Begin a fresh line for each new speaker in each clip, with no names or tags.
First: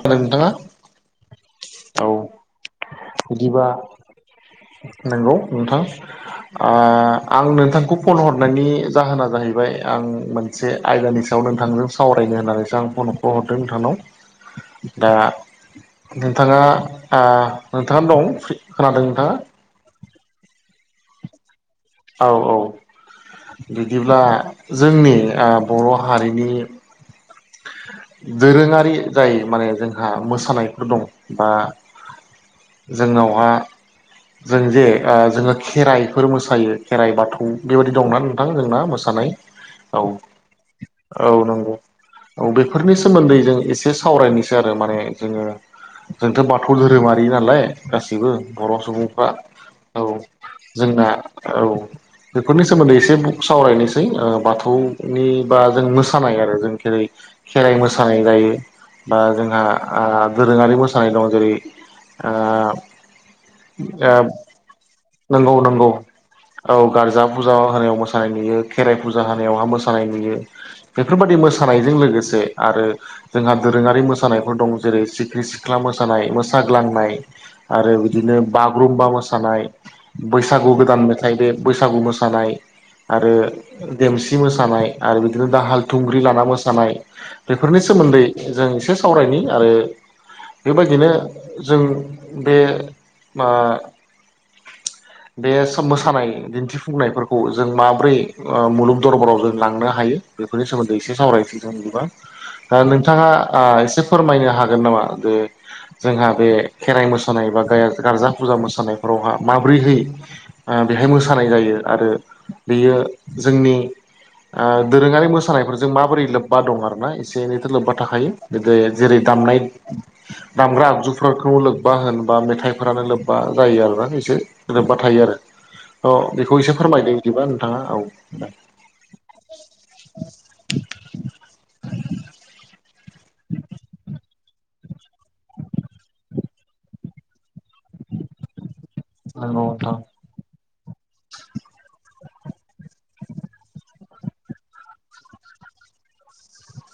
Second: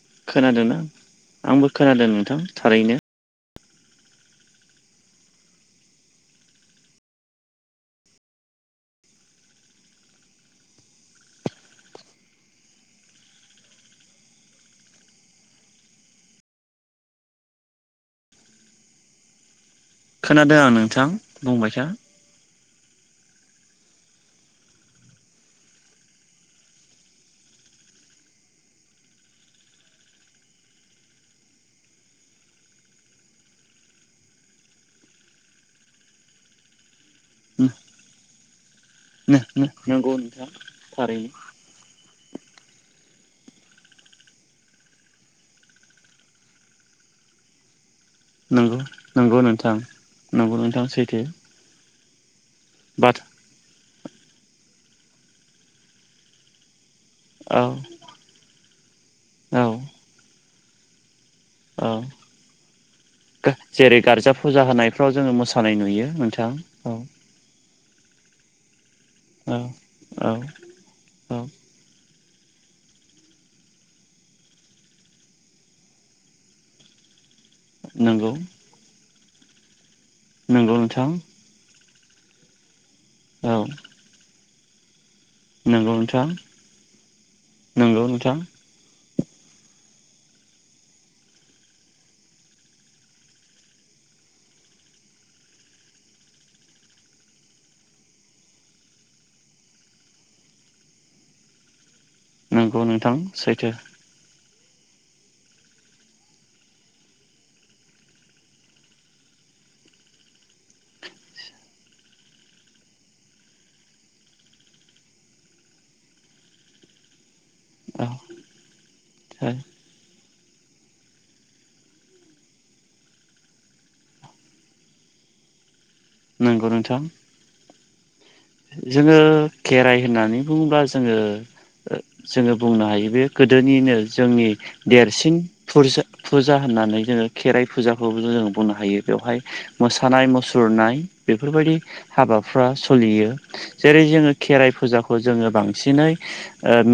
खोनादों नोंथाङा
खोनादोंना आंबो
औ
खोनादों नोंथां थारैनो
बिदिबा नोंगौ नोंथां आ आं नोंथांखौ फन हरनायनि जाहोना जाहैबाय आं मोन मोनसे आयदानि सायाव नोंथांजों सावरायनो होननानैसो आं फनखो हरदों नोंथांनाव। दा नोंथाङा आ नोंथाङा दं खोनादों नोंथाङा
खोनादों आं नोंथां बुंबायथा
औ औ बिदिब्ला जोंनि बर' हारिनि दोरोङारि जाय माने जोंहा मोसानायफोर दं बा जोंनावहा जों जे जोङो खेराइफोर मोसायो खेराइ बाथौ बेबायाददि दं न नोंथां जोंना? मोसानाय औ
नंगौ नोंथां थारैनो
औ नंगौ औ बेफोरनि सोमोन्दै जों एसे सावरायनोसै आरो माने जोङो जोंथ' बाथौ धोरोमारि नालाय। गाससिबो
नंगौ
बर' सुबुंफ्रा
नंगौ नोंथां
औ
नंगौ नोंथां
जोंना
सैथो
औ बेफोरनि सोमोन्दै एसे
बाथ
बु ख सावरायनोसै बाथौनि बा जों मोसानाय आरो जों खेर
औ
खेराइ मोसा मोसानाय जायो बा
औ
जोंहा दोरोङारि मोसानाय दं जेरै
औ
-
जेरै गारजा फुजा होनायफ्राव जोङो
नंगौ
मोसानाय
नंगौ
नुयो नोंथां
औ गारजा फुजा होनायाव मो सानाय नुयो खेराइ फुजा
औ
होनायावहाय मोसानाय
औ
नुयो बेफोरबायदि
औ
मो मोसानायजों लोगोसे आरो जोंहा दोरोङारि मोसानायफोर दं जेरै सिखिरि सिख्ला मोसानाय, मोसाग्लांनाय, आरो
नंगौ
बिदिनो बागुरुम्बा मोसानाय बैसागु
नंगौ
गोदान
नोंथां
मेथाइ बे बैसागु मोसानाय आरो
औ
देमसि मोसानाय आरो बिदिनो दाहाल
नंगौ
थुंग्रि
नोंथां
लाना मोसानाय बेफोरनि
नंगौ
सोमोन्दै
नोंथां
जों एसे सावरायनि आरो बेबायदिनो जों बे मा बे मोसानाय दिन्थिफुंनायफोरखौ जों माब्रै मुलुग दरबाराव जों लांनो हायो। बेफोरनि सोमोन्दै एसे सावरायसै जों गोबां
नंगौ
दा
नोंथां
नोंथाङा
सैथो
एसे आ फोरमायनो हागोन नामा जे जोंहा बे खेराइ मोसानाय बा गारजा फुजा मोसानायफोरावहा माबोरै होयो। बेहाय मोसानाय जायो आरो बेयो जोंनि दोरोङारि मोसानायफोरजों माबोरै लो ब्बा दं आरोना एसे एनैथ' लोब्बा
औ
थाखायो बिदि जेरै दामनाय दामग्रा आगजुफोरखौ लोब्बा होनबा मेथाइफोरानो लोब्बा जायो आरोना एसे लोब्बा थायो आरो अ बेखौ
नंगौ
एसे
नोंथां
फोरमायदो बिदिबा नोंथाङा औ।
जोङो खेराइ होननानै बुङोब्ला जोङो जोङो बुंनो हायो बे गोदोनिनो जोंनि देरसिन फुर-फुजा होननानै जोङो खेराइ फुजाखौ जों बुंनो हायो बेवहाय
नंगौ नोंथां
मोसानाय मु सुरनाय बेफोरबायदि हाबाफ्रा सोलियो। जेरै जोङो खेराइ फुजाखौ जोङो बांसिनै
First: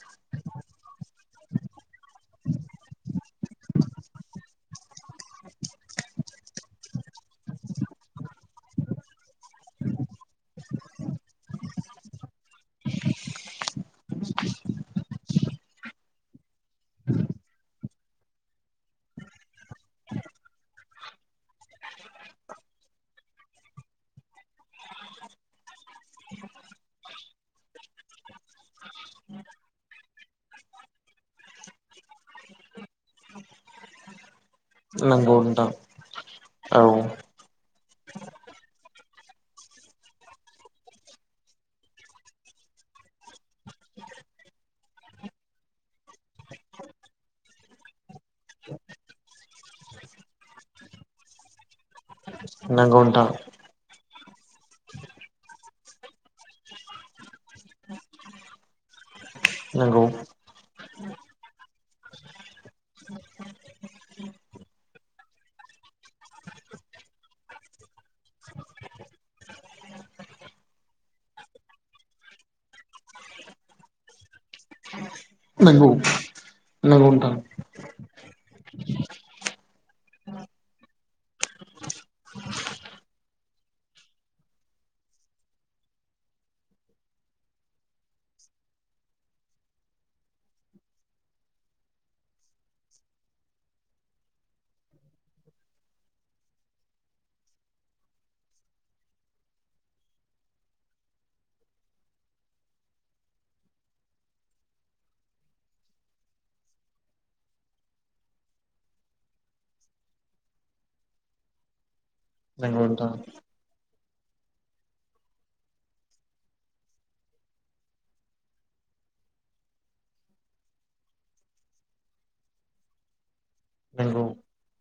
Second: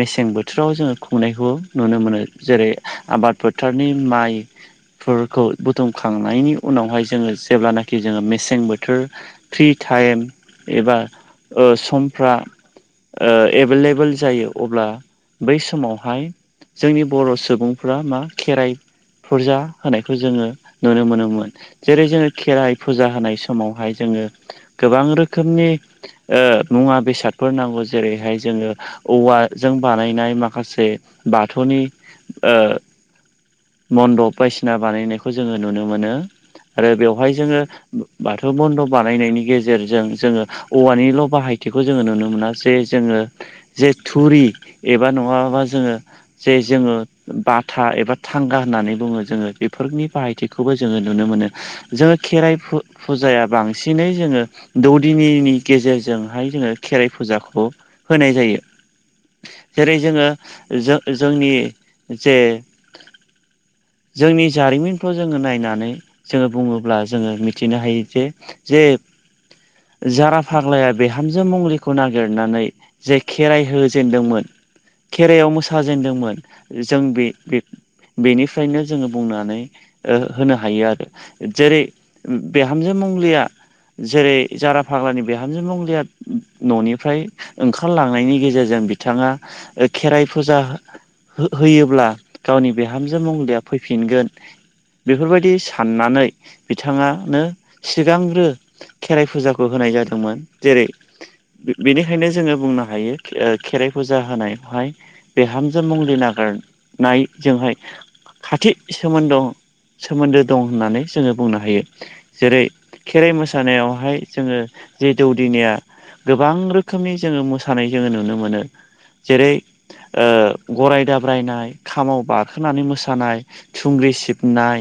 मेसें बोथोराव जोङो खुंनायखौ नुनो मोनो। जेरै आबाद फोथारनि माइ फोरखौ बुथुमखांनायनि उनावहाय जोङो जेब्लानाखि जोङो मेसें बोथोर फ्रि टाइम एबा ओ समफ्रा ओ एभेलेबेल जायो अब्ला बै समावहाय जोंनि बर' सुबुंफ्रा मा खेराइ फुरजा होनायखौ जोङो नुनो मोनोमोन जेरै जोङो खेराइ फुजा होनाय समावहाय जोङो गोबां रोखोमनि ओ मुवा बेसादफोर नांगौ जेरैहाय जोङो औवाजों बानायनाय माखासे बाथौनि ओ मन्दप बायदिसिना बानायनायखौ
नंगौ
जोङो
नोंथां
नुनो मोनो
औ
आरो बेवहाय जोङो बाथौ मन्दफ' बानायनायनि गेजेरजों जोङो औवानि ल' बाहायथिखौ जोङो नुनो मोना जे जोङो जे थुरि एबा नङाबा जोङो जे जोङो बाथा एबा थांगा होननानै बुङो जोङो बेफोरनि बाहायथिखौबो जोङो नुनो मोनो। जोङो खेराइ
नंगौ नोंथां
फुजाया बांसिनै जोङो दौदिनिनि गेजेरजों जोंहाय जोङो खेराइ फुजाखौ होनाय जायो जेरै
नंगौ
जोङो जो-जोंनि जे
[inaudible]
[inaudible] जोंनि जारिमिनखौ जोङो नायनानै जोङो बुङोब्ला जोङो मिथिनो हायो जे जे जारा फाग्लाया बिहामजो मंग्लिखौ नागिरनानै जे खेराइ होजेनदोंमोन खेराइआव
नंगौ
मोसाजेेनदोंमोन जों
नंगौ
बे
नोंथां
बेनिफ्रायनो जोङो बुंनानै ओ होनो हायो आरो जेरै बिहामजो मंलिया जेरै जारा फाग्लानि बिहामजों मंलि [unintelligible] न'निफ्राय ओंखारलांनायनि गेजेरजों बिथाङा ओ खेराइ फुजा हो-होयोब्ला गावनि बिहामजो मंलिया फैफिनगोन बेफोरबायदि साननानै बिथाङानो सिगांग्रो खेराइ फुजाखौ होनाय जादोंमोन जेरै बेनिखायनो जोङो बुंनो हायो ओ खेराइ फुजा होनायावहाय बिहामजो मंलि नागिरनाय जोंहाय खाथि सोमोन्द सोमोन्दो दं होननानै जोङो बुंनो हायो। जेरै
नंगौ नोंथां
खेराइ मोसानायावहाय जोङो जि दौदिनाया गोबां रोखोमनि जोङो मोसानाय जोङो नुनो मोनो। जेरै ओ गराय दाब्रायनाय खामाव बारखोनानै मोसानाय थुंग्रि
नंगौ
सिबनाय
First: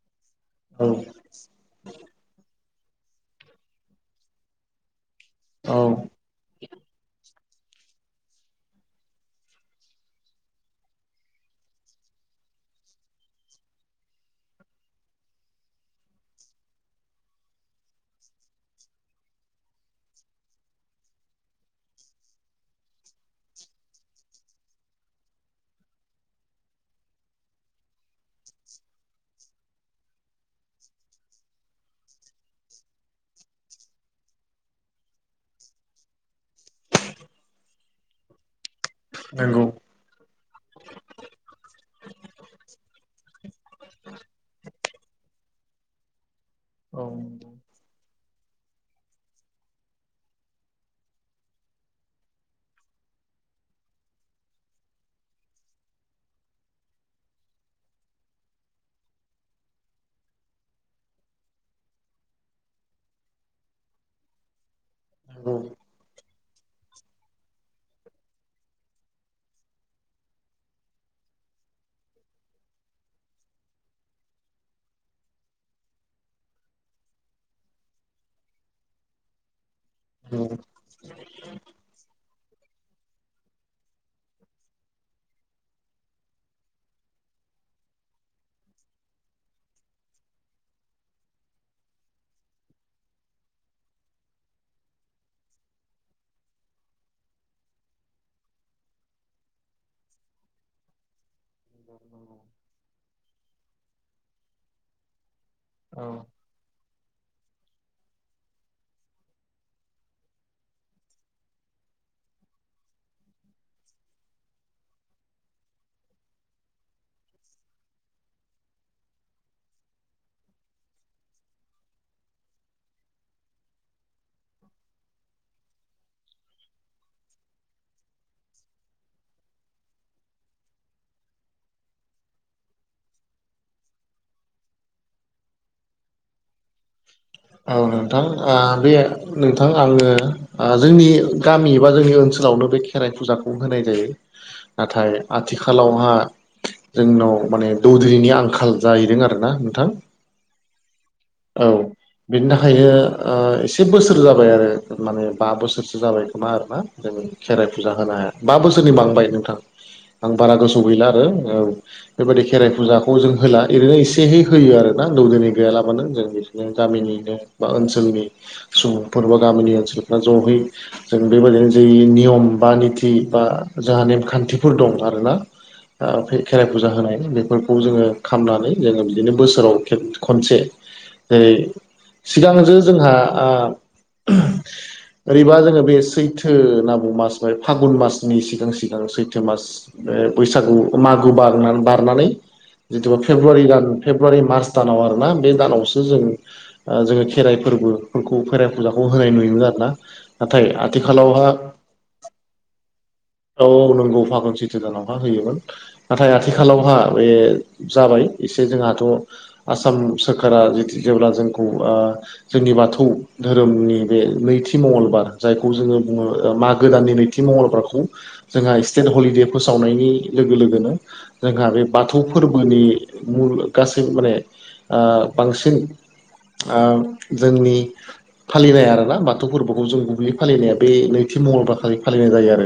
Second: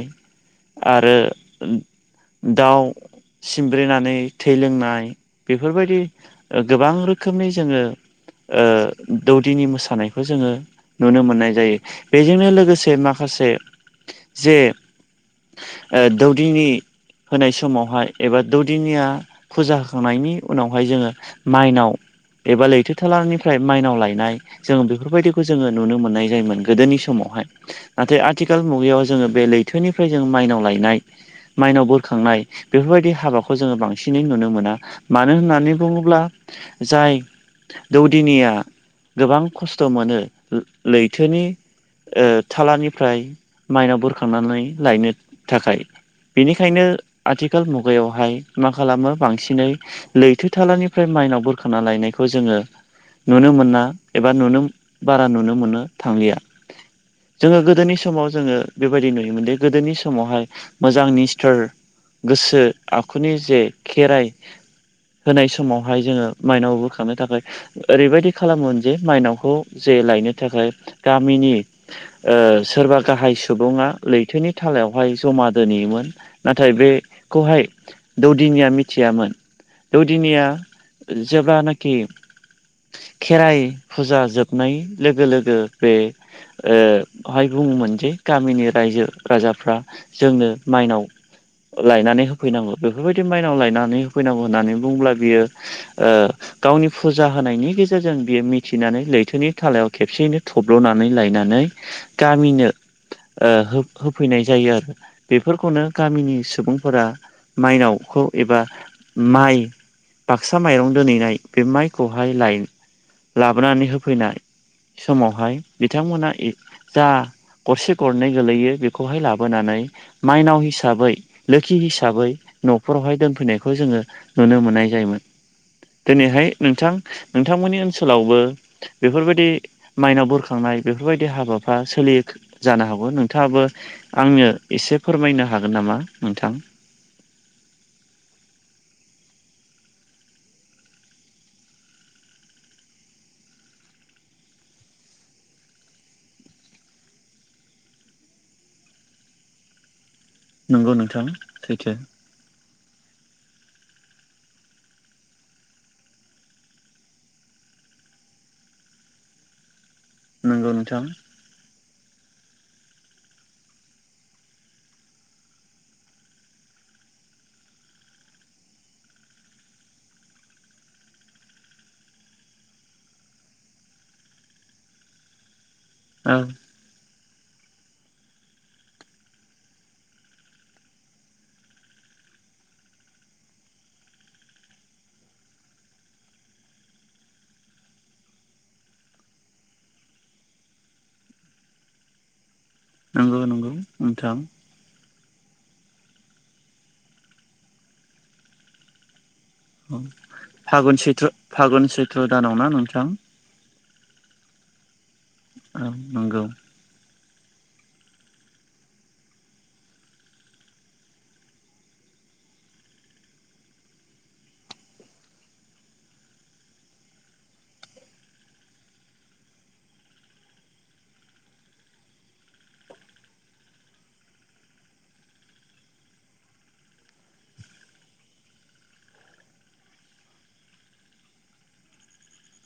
औ
आरो दाउ सिमब्रेनानै थै लोंनाय
औ
बेफोरबायदि गोबां रोखोम रोखोमै जोङो ओ दौदिनि मोसानायखौ जोङो नुनो मोननाय जायो बेजोंनो लोगोसे माखासे जे ओ दौदिनि होनाय समावहाय एबा दौदिनिया फुजा [unintelligible] होखांनायनि उनावहाय जोङो माइनाव एबा लैथो थालानिफ्राय माइनाव लायनाय जोङो बेफोरबायदिखौ जोङो नुनो मोननाय जायोमोन गोदोनि समावहाय नाथाय आथिखाल मुगायाव जोङो बे लैथोनिफ्राय जों माइनाव लायनाय माइनाव बोरखांनाय बेफोरबायदि हाबाखौ जोङो बांसिनै नुनो मोना। मानो होननानै बुङोब्ला जाय दौदिनिया गोबां
नंगौ
खस्थ' मोनो लैथोनि ओ थालानिफ्राय माइनाव बोरखांनानै लायनो थाखाय। बेनिखायनो
औ
आथिखाल मुगायावहाय मा खालामो बांसिनै लैथो थालानिफ्राय माइनाव बोखांना लायनायखौ जोङो नुनो मोना एबा नुनो बारा नुनो मोनो थांलिया। जोङो गोदोनि समाव जोङो बेबायदि नुयोमोनदि गोदोनि समावहाय मोजां निस्थार गोसो आखुनि जे खेराइ होनाय
नंगौ
समावहाय जोङो माइनाव बोखांनो थाखाय ओरैबायदि खालामोन जे माइनावखौ जे लायनो थाखाय गामिनि ओ सोरबा गाहाय सुबुङा लैथोनि थालायावहाय जमा दोनहैयोमोन। नाथाय बे खौहाय दौदिनिया मिथियामोन। दौदिनिया
नंगौ
जेब्लानाखि खेराइ फुजा जोबनाय लोगो लोगो बे ओ हाय बुङोमोन जे गामिनि रायजो राजाफ्रा जोंनो माइनाव लायनानै होफैनांगौ बेफोरबायदि माइनाव लायनानै होफैनांगौ होननानै बुंङोब्ला बियो ओ गावनि फुजा होनायनि गेजेरजों बियो मिथिनानै लैथोनि थालायाव खेबसेयैनो थब्ल'नानै लायनानै गामिनो होफैनाय जायो आरो बेफोरखौनो
औ
गामिनि सुबुंफोरा माइनावखौ एबा माइ बाक्सा माइरं दोनहैनाय बे माइखौहाय लाय लाबोनानै होफैनाय समावहाय बिथांमोना [unintelligible] जा गरसे गरनै गोलैयो बेखौहाय लाबोनानै माइनाव हिसाबै लोखि हिसाबै न'फोरावहाय दोनफैनायखौ जोङो नुनो मोननाय जायोमोन दिनैहाय नोंथां नोंथांमोननि ओनसोलावबो बेफोरबायदि माइनाव बुरखांनाय बेफोरबायदि हाबाफ्रा सोलियो जानो हागौ नोंथाङाबो आंनो एसे फोरमायनो हागोन नामा नोंथां।
औ नोंथां बे नोंथां आङो जोंनि गामि बा जोंनि ओनसोलावनो बे खेराइ फुजाखौ होनाय जायो। नाथाय आथिखालावहा, जोंनाव माने दौदिनिनि आंखाल जाहैदों आरोना नोंथां,
नंगौ नोंथां।
औ
सैथो
बिनि थाखायनो ओ एसे बोसोर जाबाय आरो माने बा बोसोरसो जाबाय खोमा आरोना खेराइ फुजा होनो बा बोसोरनि बांबाय नोंथां आं बारा
नंगौ
गोसो आव
नोंथां
गैला आरो औ बेबायदि खेराइ फुजाखौ जों होला ओरैनो एसेहै होयो आरो ना दौदिनि गैयालाबानो जों, बिदिनो गामिनिनो बा ओनसोलनि सुबुंफोर बा गामिनि ओनसोलफ्रा ज'यै, जों बेबायदिनो जे नियम बा निथि बा जोंहा नेमखान्थिफोर दं आरोना।
[inaudible]
ओ खेराइ फुजा होनाय बेफोरखौ जोङो खालामनानै जोङो बिदिनो बोसोराव खनसे जेरै सिगांजो जोंहा आ। ओरैबा जोङो बे सैथो होनना बुङो मास फागुन मासनि सिगां सिगां सैथो मास बे बैसागु मागो बार बारनानै जिथु
नंगौ
फेब्रुवारि
नंगौ
दान
नोंथां
फेब्रुवारि मार्च दानाव आरो ना बे दानावसो जों ओ जोङो खेराइ फोरबोफोरखौ खेराइ फुजाखौ होनाय नुयोमोन आरो ना
औ
नाथाय आथिखालावहा,
सैत्र दानाव ना नोंथां।
औ नंगौ फागुन सैत्र दानाव हा होयोमोन
औ
नाथाय
नंगौ
आथिखालाव, हा बे जाबाय एसे जोंहाथ' आसाम सोरखारा जेब्ला जोंखौ जोंनि बाथौ धोरोमनि बे नैथि मंगलबार जायखौ जोङो बुङो मागो दाननि नै नैथि मंगलबारखौ जोंहा स्टेट हलिदे फोसावनायनि लोगो लोगोनो, जोंहा बे बाथौ फोरबोनि मुल गासै माने ओ बांसिन ओ जोंनि, फालिनाय आरो ना बाथौ फोरबोखौ जों गुबैयै फालिनाया बे नैथि मंगलबारखालि फालिनाय जायो आरो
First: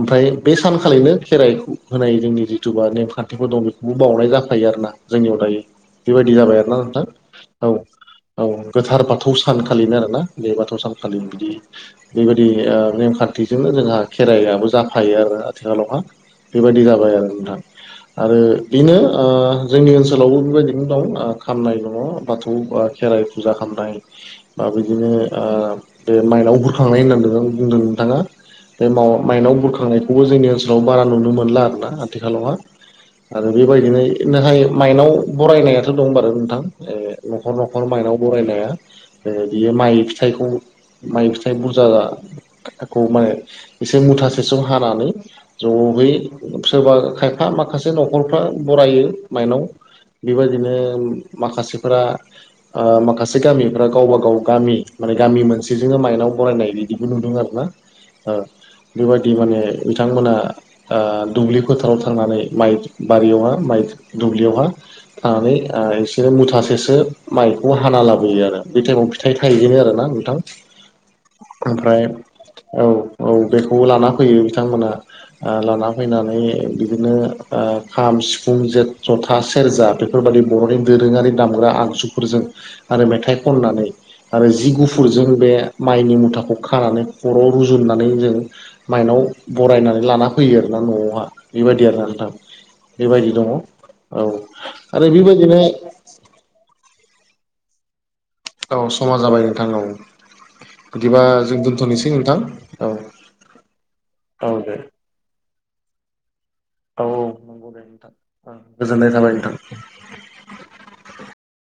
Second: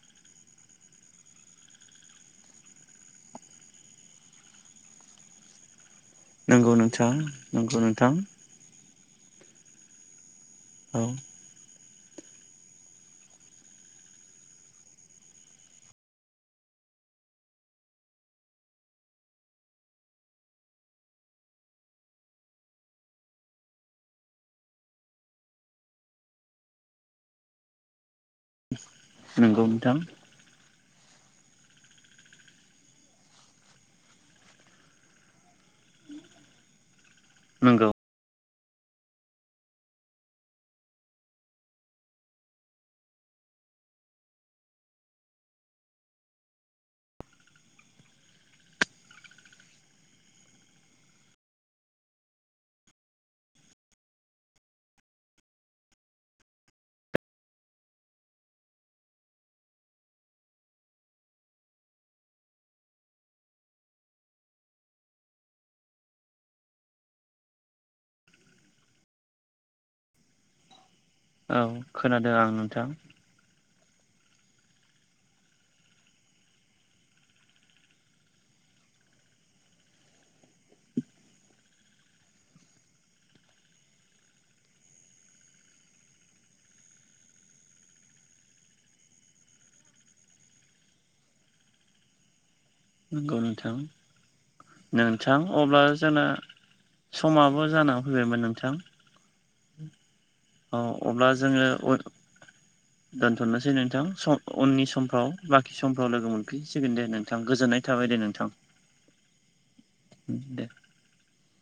ओमफ्राय बे सानखालिनो खेराइ होनाय जोंनि जिथुुबा नेमखान्थिफोर दं बेखौबो बावनाय जाफायो आरो ना। जोंनियाव थायो बेबायदि जाबाय
नंगौ
आरोना नोंथां
नंगौ नोंथां
औ औ गोथार बाथौ सानखालिनो आरोना बे बाथौ
औ
सानखालि बिदि बेबायदि ओ नेमखान्थिजोंनो जोंहा खेराइआबो, जाफायो आरो आथिखालावहा बेबायदि जाबाय आरो नोंथां। आरो बेनो ओ जोंनि ओनसोलावबो बेबायदिनो दं खालामनाय दङ बाथौ खेराइ, फुजा खालामनाय। बा बिदिनो ओ बे माइनाव बुरखांनाय होननानै बुंदों नोंथाङा। बे माव माइनाव
नंगौ नोंथां
बुरखांनायखौबो जोंनि ओनसोलाव बारा नुनो मोनला आरोना आथिखालावहा। आरो बेबायदिनो नाथाय माइनाव बरायनायाथ' दं [unintelligible] नोंथां। ए न'खर न'खर
नंगौ
माइनाव बरायनाया। बियो माइ फिथाइखौ माइ फिथाइ बुरजा। खौ माने एसे मुथासेसो हानानै, ज'है सोरबा खायफा माखासे न'खरफ्रा बरायो माइनाव, बेबायदिनो माखासेफोरा, ओ माखासे गामिफ्रा गावबा गाव गामि माने गामि मोनसेजोंनो माइनाव बरायनाय बिदिबो नुदों आरो ना। ओ बेबायदि माने बिथांमोना। ओ दुब्लि फोथाराव थांनानै माइ बारियावहा माइ दुब्लियावहा, थानानै ओ एसे मुथासेसो माइखौ हाना लाबोयो आरो बे टाइमाव, फिथाइ थायजेनो आरो ना नोंथां,
ओं
ओमफ्राय
खोनादों आं
औ
नोंथां।
औ बेखौबो लाना फैयो बिथांमोना। आ लाना फैनानै बिदिनो आ खाम सिफुं जेन जथा सेरजा बे फोर बादि बर'नि दोरोङारि दामग्रा आगजुफोरजों आरो मेथाइ खननानै आरो जि गुफुरजों बे माइनि मुथाखौ खानानै खर'आव रुजुननानै जों माइनाव बरायनानै लाना फैयो आरोना न'आवहा बेबायदि आरोना नोंथां। बेबायदि
नंगौ
दङ
नोंथां
औ आरो
नोंथां
बेबायदिनो
अब्ला जोंना समाबो जाना फैबायमोन नों
औ समा जाबाय नोंथां औ।
औ
बिदिबा
अब्ला
जों
जोङो उद
दोनथ'नोसै नोंथां औ
दोनथ'नोसै नोंथां सम
औ दे
उननि समफ्राव बाखि समफ्राव लोगो मोनफिनसिगोन
औ
दे नोंथां गोजोननाय थाबाय
[inaudible] गोजोननाय थाबाय नोंथां।
उम दे।